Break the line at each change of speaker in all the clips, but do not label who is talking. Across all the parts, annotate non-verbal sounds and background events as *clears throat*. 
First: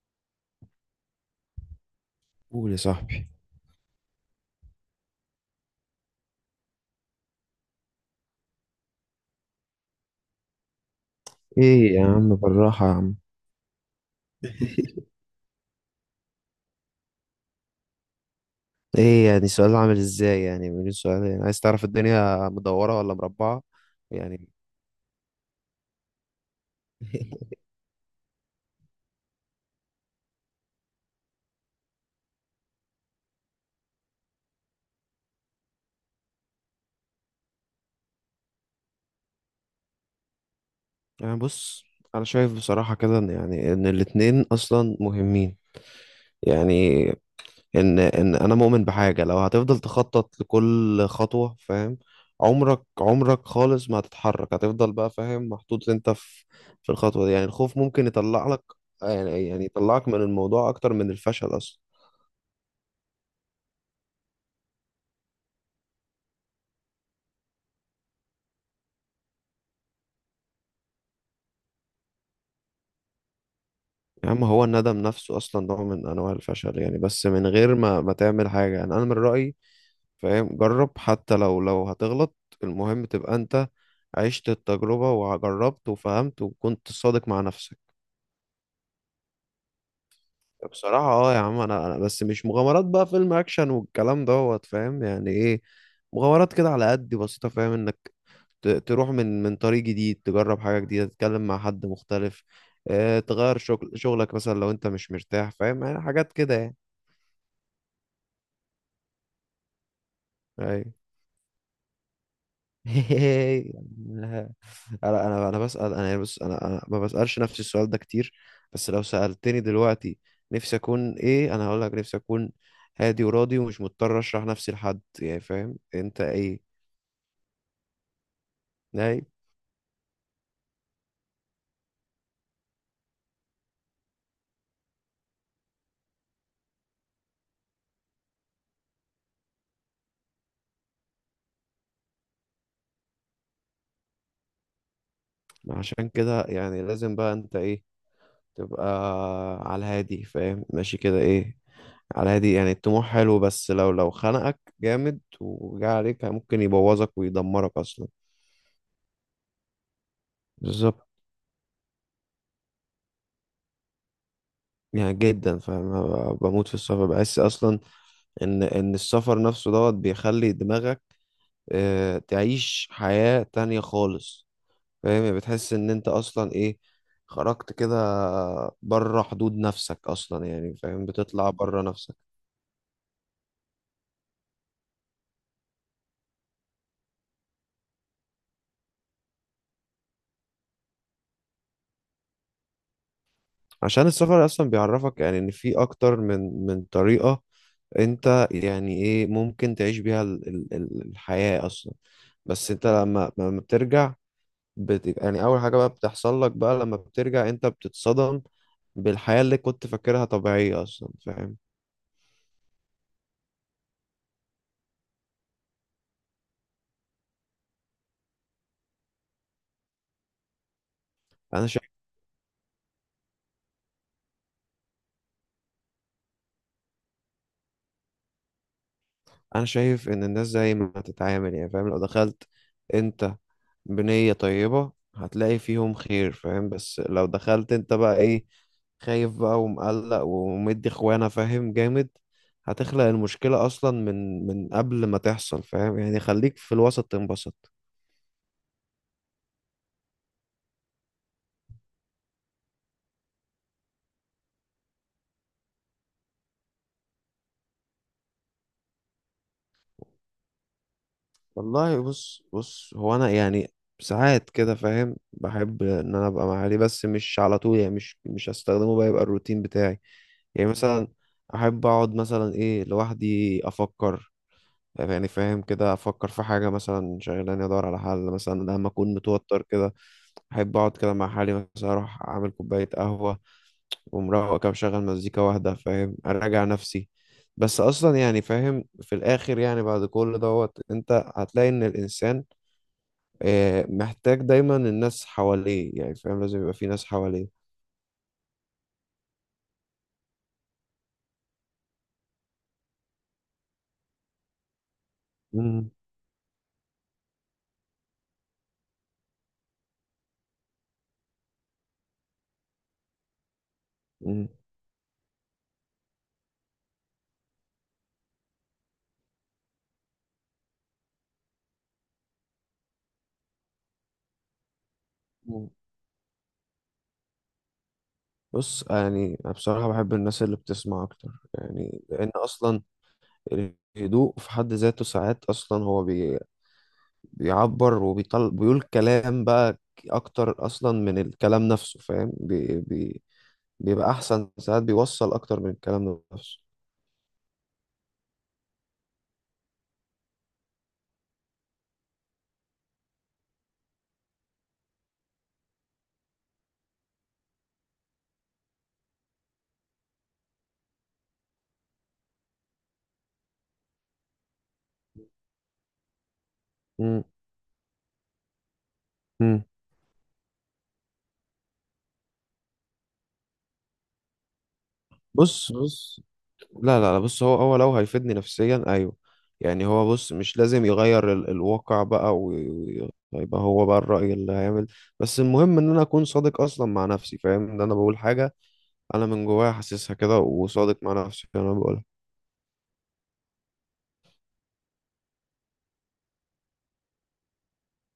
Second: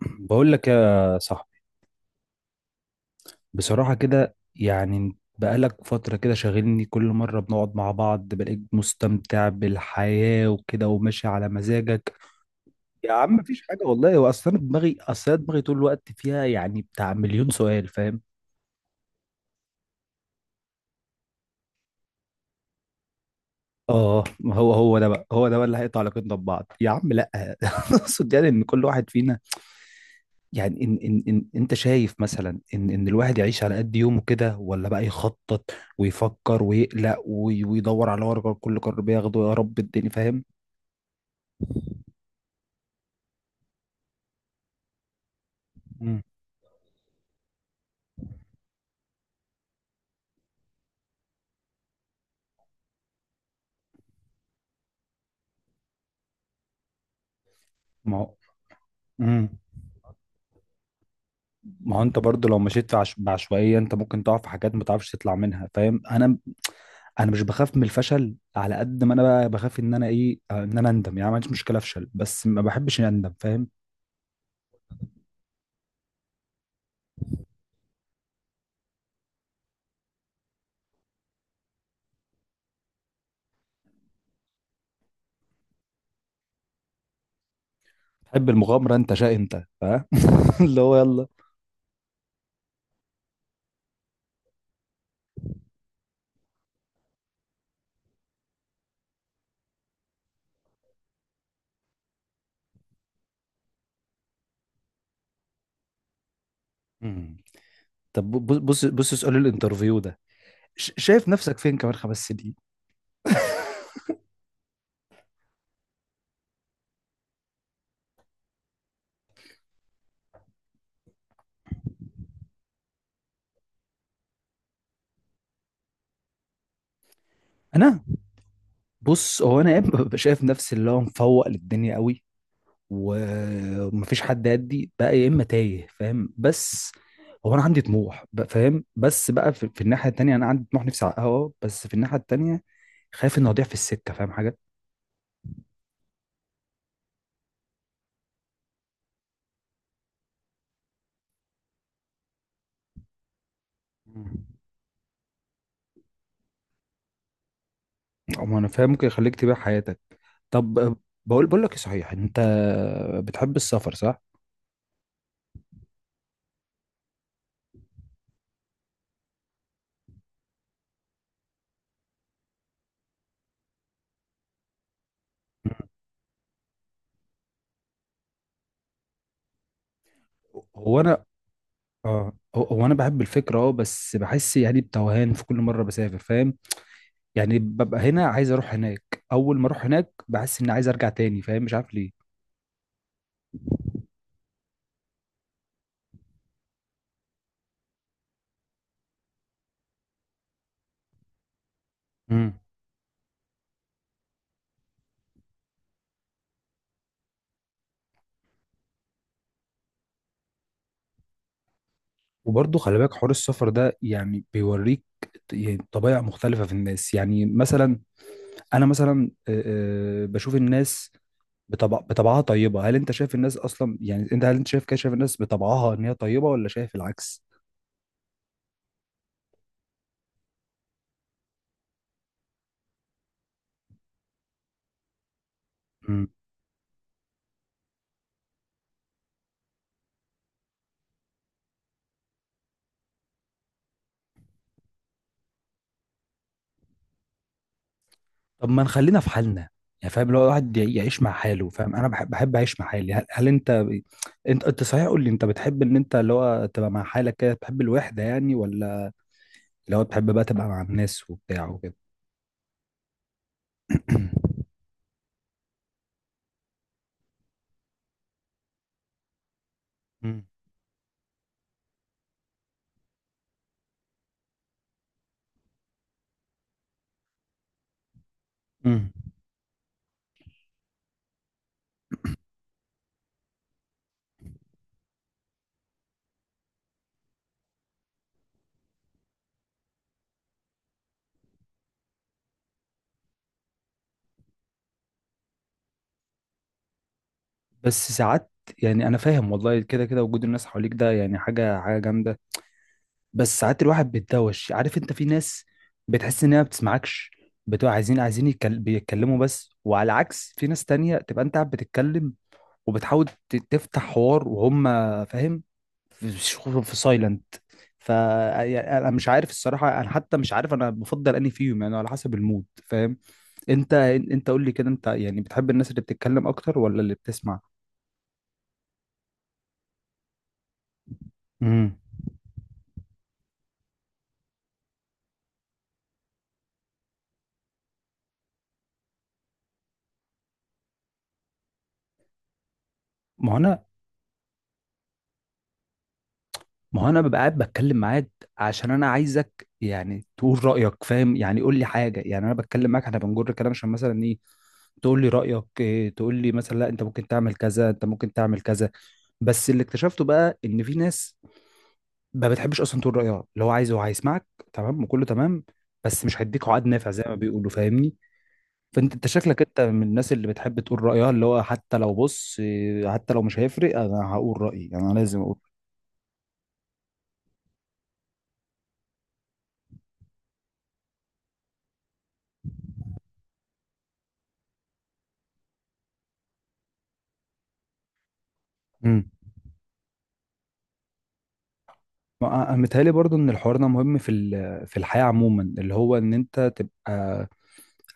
بقول لك يا صاحبي،
قول يا صاحبي.
بصراحة كده يعني بقالك فترة كده شاغلني. كل مرة بنقعد مع بعض بلاقيك مستمتع بالحياة وكده وماشي على
ايه يا
مزاجك.
عم، بالراحة يا
يا
عم.
عم مفيش حاجة والله. هو أصلا دماغي
*laughs*
أصلا دماغي طول الوقت فيها يعني بتاع مليون سؤال، فاهم؟
ايه يعني؟ سؤال عامل ازاي؟ يعني من سؤال يعني عايز تعرف الدنيا مدورة ولا مربعة؟
اه،
يعني
ما هو هو ده بقى اللي هيقطع علاقتنا ببعض يا عم، لا.
*laughs*
*laughs* اقصد يعني ان كل واحد فينا، يعني إن أنت شايف مثلا إن الواحد يعيش على قد يومه كده ولا بقى يخطط ويفكر ويقلق ويدور على ورقة كل قرار بياخده، يا رب الدنيا، فاهم؟
يعني بص، انا شايف بصراحة كده ان يعني ان الاتنين اصلا مهمين.
مم.
يعني ان انا مؤمن بحاجة، لو هتفضل تخطط لكل خطوة، فاهم، عمرك خالص ما هتتحرك، هتفضل بقى فاهم، محطوط انت في في الخطوة دي. يعني الخوف ممكن
ما هو
يطلع لك، يعني
مم.
يطلعك من الموضوع اكتر من الفشل اصلا.
ما هو أنت برضه لو مشيت في بعشوائية، أنت ممكن تقع في حاجات ما تعرفش تطلع منها، فاهم؟ أنا مش بخاف من الفشل على قد ما أنا بقى بخاف إن أنا إيه آه، إن أنا أندم. يعني ما عنديش مشكلة أفشل بس ما بحبش إني أندم، فاهم؟
يا عم هو الندم نفسه اصلا نوع من انواع الفشل يعني، بس من غير ما تعمل حاجه. يعني انا من رايي فاهم، جرب حتى لو لو هتغلط. المهم تبقى انت عشت التجربه وجربت وفهمت وكنت صادق مع نفسك.
بحب المغامرة. أنت شاء أنت فاهم؟ *laughs* اللي هو
بصراحه
يلا.
اه يا عم، انا بس مش مغامرات بقى فيلم اكشن والكلام دوت فاهم. يعني ايه مغامرات؟ كده على قد بسيطه، فاهم، انك تروح من من طريق جديد، تجرب حاجه جديده، تتكلم مع حد مختلف، آه، تغير شغلك مثلا لو انت مش مرتاح، فاهم، يعني حاجات كده يعني.
مم. طب بص سؤال الانترفيو ده،
أيوة.
شايف نفسك فين كمان خمس سنين؟
*laughs* لا. انا بسأل، انا يعني بص، انا ما بسألش نفسي السؤال ده كتير، بس لو سألتني دلوقتي نفسي اكون ايه، انا هقول لك نفسي اكون هادي وراضي ومش مضطر اشرح نفسي لحد، يعني فاهم انت ايه.
انا،
اي.
بص، هو انا يا اما ببقى شايف نفسي اللي هو مفوق للدنيا قوي و- ومفيش حد يدي بقى، يا اما تايه، فاهم؟ بس هو انا عندي طموح بقى، فاهم؟ بس بقى في الناحيه التانيه انا عندي طموح نفسي احققه، آه، بس في الناحيه التانيه خايف اني اضيع في السكه، فاهم حاجه؟
عشان كده يعني لازم بقى انت ايه، تبقى على الهادي فاهم، ماشي كده ايه، على الهادي. يعني الطموح حلو، بس لو لو
مم.
خنقك جامد وجا عليك ممكن يبوظك ويدمرك اصلا.
أما انا فاهم، ممكن يخليك تبيع حياتك. طب أه،
بالظبط.
بقول لك ايه، صحيح انت بتحب السفر، صح؟
يعني جدا فاهم، أنا بموت في السفر، بحس اصلا ان السفر نفسه دوت بيخلي دماغك آه، تعيش حياة تانية خالص، فاهم، يعني بتحس ان انت اصلا ايه، خرجت كده بره حدود نفسك اصلا، يعني
هو
فاهم
انا،
بتطلع بره نفسك.
اه، هو انا بحب الفكره اه، بس بحس يعني بتوهان في كل مره بسافر، فاهم؟ يعني ببقى هنا عايز اروح هناك، اول ما اروح هناك بحس اني عايز ارجع تاني، فاهم؟ مش عارف ليه.
عشان السفر اصلا بيعرفك يعني ان في اكتر من من طريقة انت يعني ايه ممكن تعيش بيها الحياة اصلا.
امم.
بس انت لما بترجع، يعني اول حاجه بقى بتحصل لك بقى لما بترجع، انت بتتصدم بالحياه اللي كنت فاكرها طبيعيه اصلا، فاهم.
وبرضه خلي بالك حوار السفر ده يعني بيوريك يعني طبائع مختلفة في الناس. يعني مثلا أنا مثلا، آه، آه، بشوف الناس
انا شايف
بطبعها طيبة. هل أنت شايف الناس أصلا، يعني أنت هل أنت شايف كده، شايف الناس بطبعها إن هي طيبة ولا شايف العكس؟
انا شايف ان الناس زي ما تتعامل، يعني فاهم، لو دخلت انت بنيه طيبه هتلاقي فيهم خير، فاهم، بس لو دخلت انت بقى ايه، خايف بقى ومقلق ومدي اخوانا فاهم جامد، هتخلق المشكلة أصلا من من قبل ما تحصل، فاهم، يعني خليك في الوسط تنبسط.
طب ما نخلينا في حالنا، يعني فاهم؟ لو الواحد يعيش مع حاله، فاهم؟ انا بحب اعيش مع حالي. هل انت صحيح قول لي، انت بتحب ان انت اللي هو تبقى مع حالك كده، تحب الوحده يعني، ولا اللي هو تحب بقى تبقى مع الناس وبتاع وكده؟
والله بص بص، هو انا يعني ساعات كده
*clears throat*
فاهم بحب ان انا ابقى مع اهلي، بس مش على طول، يعني مش هستخدمه بقى يبقى الروتين بتاعي.
مم.
يعني مثلا احب اقعد مثلا ايه لوحدي افكر، يعني فاهم كده افكر في حاجه مثلا شغلاني، ادور على حل مثلا لما
مم.
اكون متوتر كده. احب اقعد كده مع حالي، مثلا اروح اعمل كوبايه قهوه ومروق كده مشغل مزيكا واحده، فاهم، اراجع نفسي. بس اصلا يعني فاهم في الاخر، يعني بعد كل دوت انت هتلاقي ان الانسان آه، محتاج دايما الناس حواليه، يعني فاهم لازم يبقى في ناس حواليه.
بس ساعات، يعني انا فاهم والله، كده كده وجود الناس حواليك ده يعني حاجه حاجه جامده. بس ساعات الواحد بيتدوش. عارف انت في ناس
مم.
بتحس انها ما بتسمعكش، بتبقى بيتكلموا بس. وعلى عكس في ناس تانية تبقى انت قاعد بتتكلم وبتحاول تفتح حوار
مم.
وهم فاهم في في سايلنت. ف يعني انا مش عارف الصراحه، انا حتى مش عارف انا بفضل انهي فيهم، يعني على حسب المود، فاهم؟ انت قول لي كده، انت يعني بتحب
مم.
الناس اللي بتتكلم اكتر ولا اللي بتسمع؟
بص يعني أنا بصراحة بحب الناس اللي بتسمع أكتر،
امم.
يعني لأن أصلا الهدوء في حد ذاته ساعات أصلا هو بيعبر وبيطل، بيقول كلام بقى أكتر أصلا من الكلام نفسه، فاهم
ما هو انا
بيبقى أحسن، ساعات بيوصل أكتر من الكلام نفسه.
ما هو انا ببقى قاعد بتكلم معاك عشان انا عايزك يعني تقول رايك، فاهم؟ يعني قول لي حاجه يعني، انا بتكلم معاك احنا بنجر كلام عشان مثلا، إيه، تقول لي رأيك إيه، تقول لي مثلا لا انت ممكن تعمل كذا، انت ممكن تعمل كذا. بس اللي اكتشفته بقى ان في ناس ما بتحبش اصلا تقول رأيها، اللي هو عايز هو هيسمعك، تمام، وكله تمام، بس مش هيديك عقد نافع زي
مم.
ما بيقولوا، فاهمني؟ فانت شكلك
مم.
انت من الناس اللي بتحب تقول رأيها، اللي هو حتى لو، بص، إيه، حتى لو مش هيفرق انا هقول رأيي، انا لازم اقول.
بص لا لا لا، بص هو هو لو هيفيدني نفسيا ايوه. يعني هو بص، مش لازم يغير ال الواقع بقى ويبقى هو بقى الرأي اللي هيعمل، بس المهم ان انا اكون صادق اصلا مع نفسي، فاهم ان انا بقول حاجة
امم.
انا من جوايا حاسسها كده وصادق مع نفسي في اللي انا بقولها.
متهيألي برضو ان الحوار ده مهم في الحياة عموما، اللي هو ان انت تبقى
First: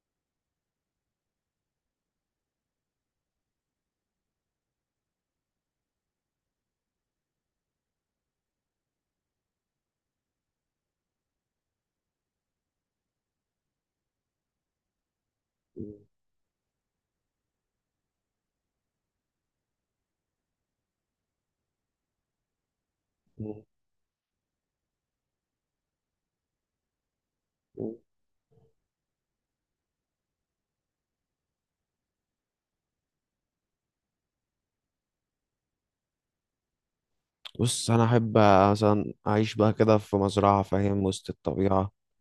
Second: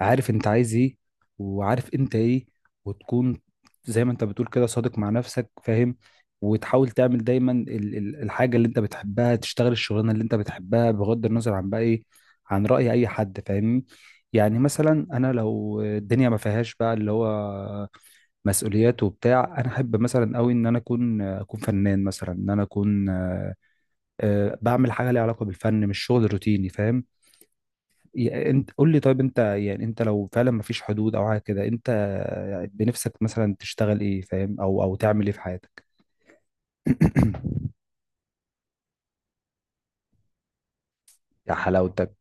عارف انت عايز ايه، وعارف انت ايه، وتكون زي ما انت بتقول كده صادق مع نفسك، فاهم؟ وتحاول تعمل دايما الحاجة اللي انت بتحبها، تشتغل الشغلانة اللي انت بتحبها بغض النظر عن بقى ايه، عن رأي اي حد، فاهمني؟ يعني مثلا انا لو الدنيا ما فيهاش بقى اللي هو مسؤوليات وبتاع، انا احب مثلا قوي ان انا اكون فنان مثلا، ان انا اكون، آه،
مم.
آه، بعمل حاجة ليها علاقة بالفن، مش شغل روتيني، فاهم؟ انت قول لي طيب، انت يعني انت لو فعلا مفيش حدود او حاجه كده، انت بنفسك مثلا تشتغل ايه، فاهم؟ او تعمل ايه في حياتك؟ *coughs*
بص انا احب مثلا اعيش بقى كده في مزرعة، فاهم، وسط
يا
الطبيعة.
حلاوتك.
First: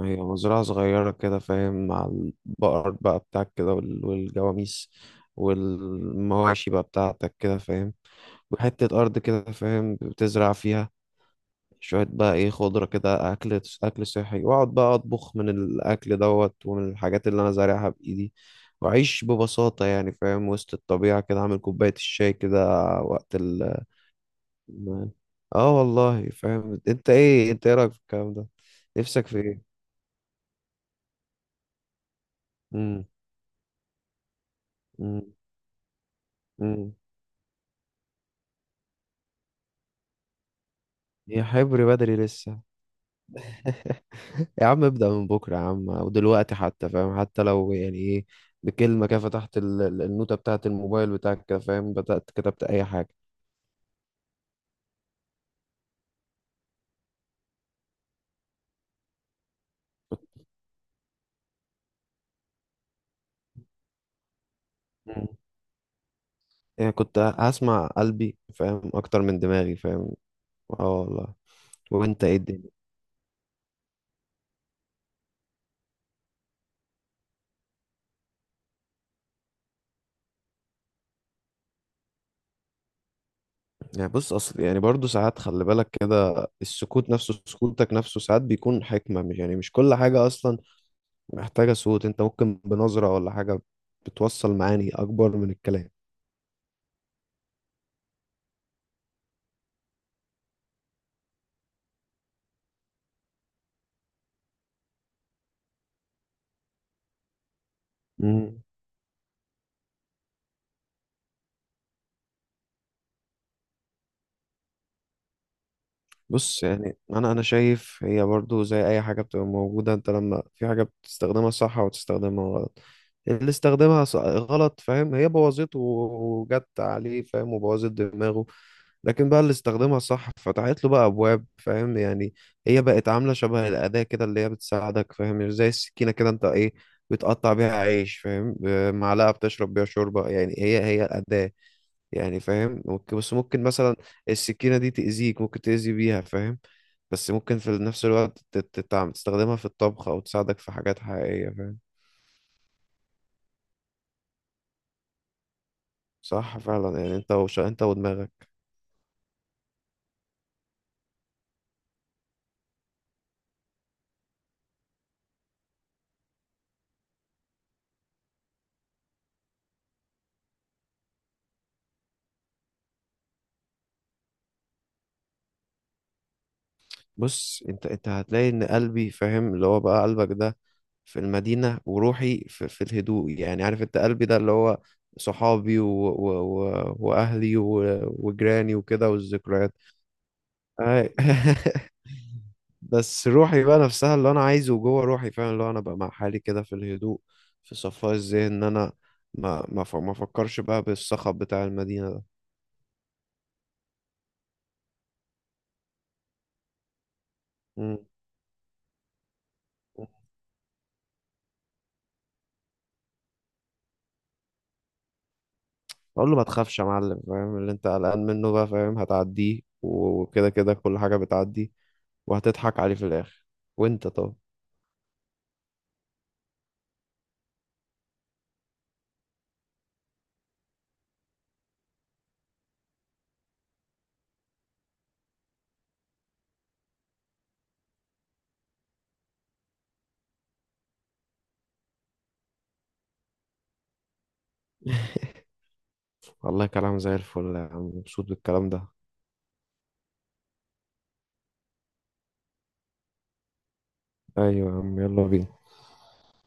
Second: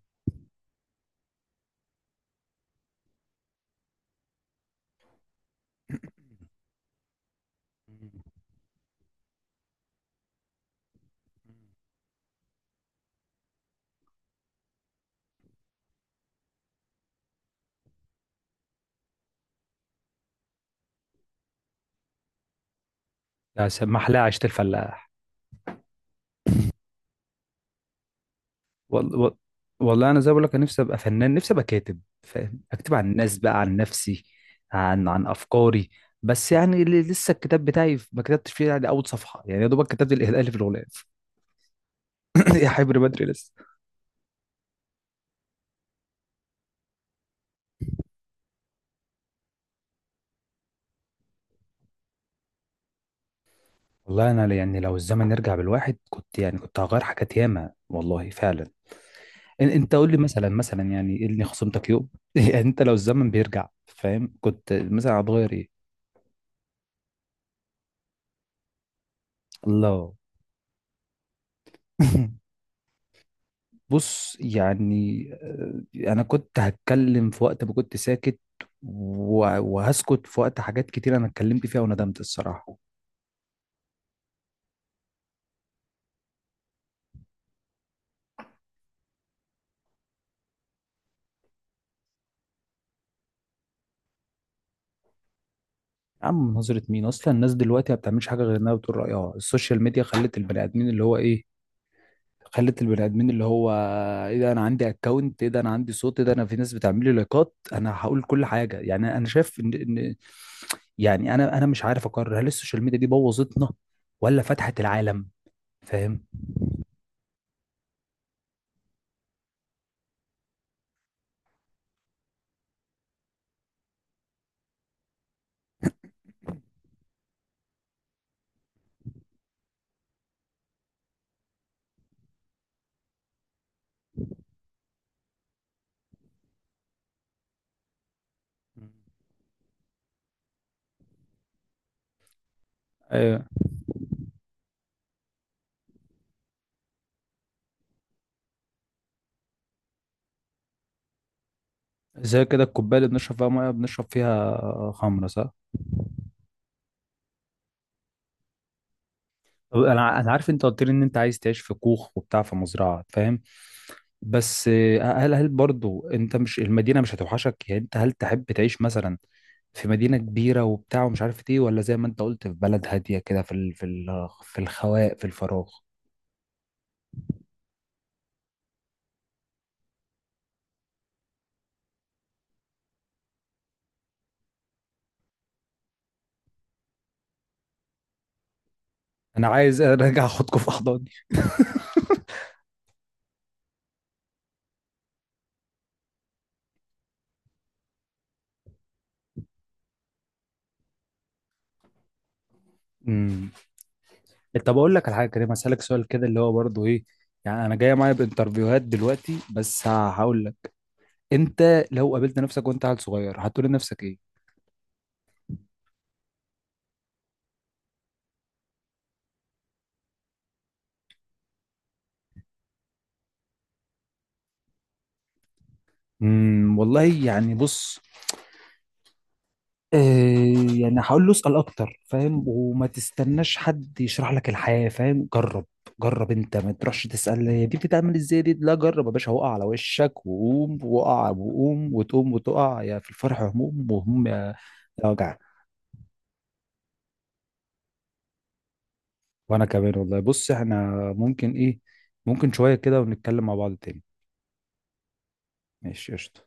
هي مزرعة صغيرة كده فاهم، مع البقر بقى بتاعك كده والجواميس
*clears throat*
والمواشي بقى بتاعتك كده فاهم، وحتة أرض كده فاهم بتزرع فيها شوية بقى إيه خضرة كده، أكل أكل صحي، وأقعد بقى أطبخ من الأكل دوت ومن الحاجات اللي أنا زارعها بإيدي، وأعيش ببساطة يعني فاهم وسط الطبيعة كده، أعمل كوباية الشاي كده وقت
يا
ال.
محلاها عيشه الفلاح.
آه والله فاهم. أنت إيه؟ أنت إيه رأيك في الكلام ده؟
وال...
نفسك
وال...
في إيه؟
والله انا زي ما بقول لك، انا نفسي ابقى فنان، نفسي ابقى كاتب، فاهم؟ اكتب
مم.
عن الناس بقى، عن نفسي،
مم.
عن افكاري. بس يعني
مم.
لسه الكتاب بتاعي ما كتبتش فيه يعني اول صفحه، يعني يا دوبك كتبت الاهداف اللي في الغلاف.
يا حبري بدري
*clears throat*
لسه.
*coughs* يا حبر بدري.
*laughs* يا عم ابدأ من بكرة يا عم، ودلوقتي حتى، فاهم، حتى لو يعني ايه بكلمة كده، فتحت النوتة بتاعة الموبايل بتاعك كده فاهم، بدأت كتبت أي حاجة.
والله انا يعني لو الزمن يرجع بالواحد كنت يعني كنت هغير حاجات ياما، والله فعلا. انت قول لي مثلا، يعني إيه اللي خصمتك يوم؟ *laughs* يعني انت لو الزمن بيرجع، فاهم؟ كنت مثلا
مم.
هتغير ايه؟
يعني كنت هسمع قلبي فاهم، أكتر من دماغي
الله.
فاهم. اه والله. وانت ايه
*laughs*
الدنيا؟
بص يعني، آه، انا كنت هتكلم في وقت ما كنت ساكت، وهسكت في وقت حاجات كتير انا اتكلمت فيها وندمت، الصراحه.
يعني بص اصل يعني برضو ساعات خلي بالك كده، السكوت نفسه سكوتك نفسه ساعات بيكون حكمة. مش يعني مش كل حاجة اصلا محتاجة صوت، انت ممكن بنظرة ولا حاجة بتوصل معاني اكبر من الكلام.
يا عم نظرة مين اصلا! الناس دلوقتي ما بتعملش حاجه غير انها بتقول رايها. السوشيال ميديا خلت البني ادمين اللي هو ايه، خلت البني ادمين اللي هو ايه ده انا عندي اكونت، ايه ده انا عندي صوت، ايه ده انا في ناس بتعمل لي لايكات انا هقول كل حاجه. يعني انا شايف ان يعني انا مش عارف اقرر، هل السوشيال ميديا دي بوظتنا ولا فتحت العالم، فاهم؟
بص يعني انا شايف هي برضو زي اي حاجه بتبقى موجوده، انت لما في حاجه بتستخدمها صح وتستخدمها غلط، اللي استخدمها غلط فاهم هي بوظته وجت عليه فاهم وبوظت دماغه، لكن بقى اللي استخدمها صح فتحت له بقى ابواب فاهم. يعني هي بقت عامله شبه الاداه كده اللي هي بتساعدك، فاهم، زي السكينه كده، انت ايه بتقطع بيها عيش فاهم معلقه بتشرب بيها شوربه، يعني هي هي الاداه، يعني فاهم ممكن، بس
ايوه،
ممكن مثلا السكينة دي تأذيك، ممكن تأذي بيها فاهم، بس ممكن في نفس الوقت تستخدمها في الطبخ أو تساعدك في حاجات حقيقية فاهم.
زي كده الكوبايه اللي بنشرب فيها ميه بنشرب فيها خمره، صح؟
صح فعلا، يعني انت انت ودماغك.
طب انا عارف انت قلت لي ان انت عايز تعيش في كوخ وبتاع في مزرعه، فاهم؟ بس آه، هل برضو انت مش، المدينة مش هتوحشك؟ يعني انت هل تحب تعيش مثلا في مدينة كبيرة وبتاع ومش عارف ايه، ولا زي ما انت قلت في بلد هادية كده في الخواء في الفراغ؟
بص انت انت هتلاقي ان قلبي فاهم اللي هو بقى قلبك ده، في المدينة وروحي في، في الهدوء، يعني عارف انت قلبي ده اللي هو صحابي واهلي وجيراني وكده
انا
والذكريات.
عايز *laughs* ارجع اخدكم في احضاني.
أي. *laughs* بس روحي بقى نفسها اللي انا عايزه جوه روحي فعلا، اللي هو انا بقى مع حالي كده في الهدوء، في صفاء الذهن ان انا ما افكرش بقى بالصخب بتاع المدينه ده.
امم. طب اقول لك على حاجة كريم، هسألك سؤال كده اللي هو برضو ايه، يعني انا جاية
مم.
معايا بانترفيوهات دلوقتي. بس هقول لك، انت لو قابلت نفسك وانت عيل صغير، هتقول لنفسك ايه؟
اقول له ما تخافش يا معلم فاهم، اللي انت قلقان منه بقى فاهم هتعديه، وكده كده كل حاجه بتعدي، وهتضحك عليه في الاخر. وانت؟ طب
امم. والله يعني بص، آه، يعني هقول له اسأل أكتر، فاهم؟ وما تستناش حد يشرح لك الحياة، فاهم؟ جرب. جرب أنت، ما تروحش تسأل هي دي بتتعمل إزاي، دي لا. جرب يا باشا، وقع على وشك وقوم، وقع وقوم، وتقوم وتقع، يا في الفرح هموم وهموم، يا يا
*laughs*
وجع.
والله كلام زي الفل يا عم، مبسوط بالكلام ده.
وأنا كمان والله، بص إحنا ممكن إيه، ممكن شوية كده ونتكلم مع بعض تاني.
ايوه يا عم يلا بينا.
ماشي، قشطة.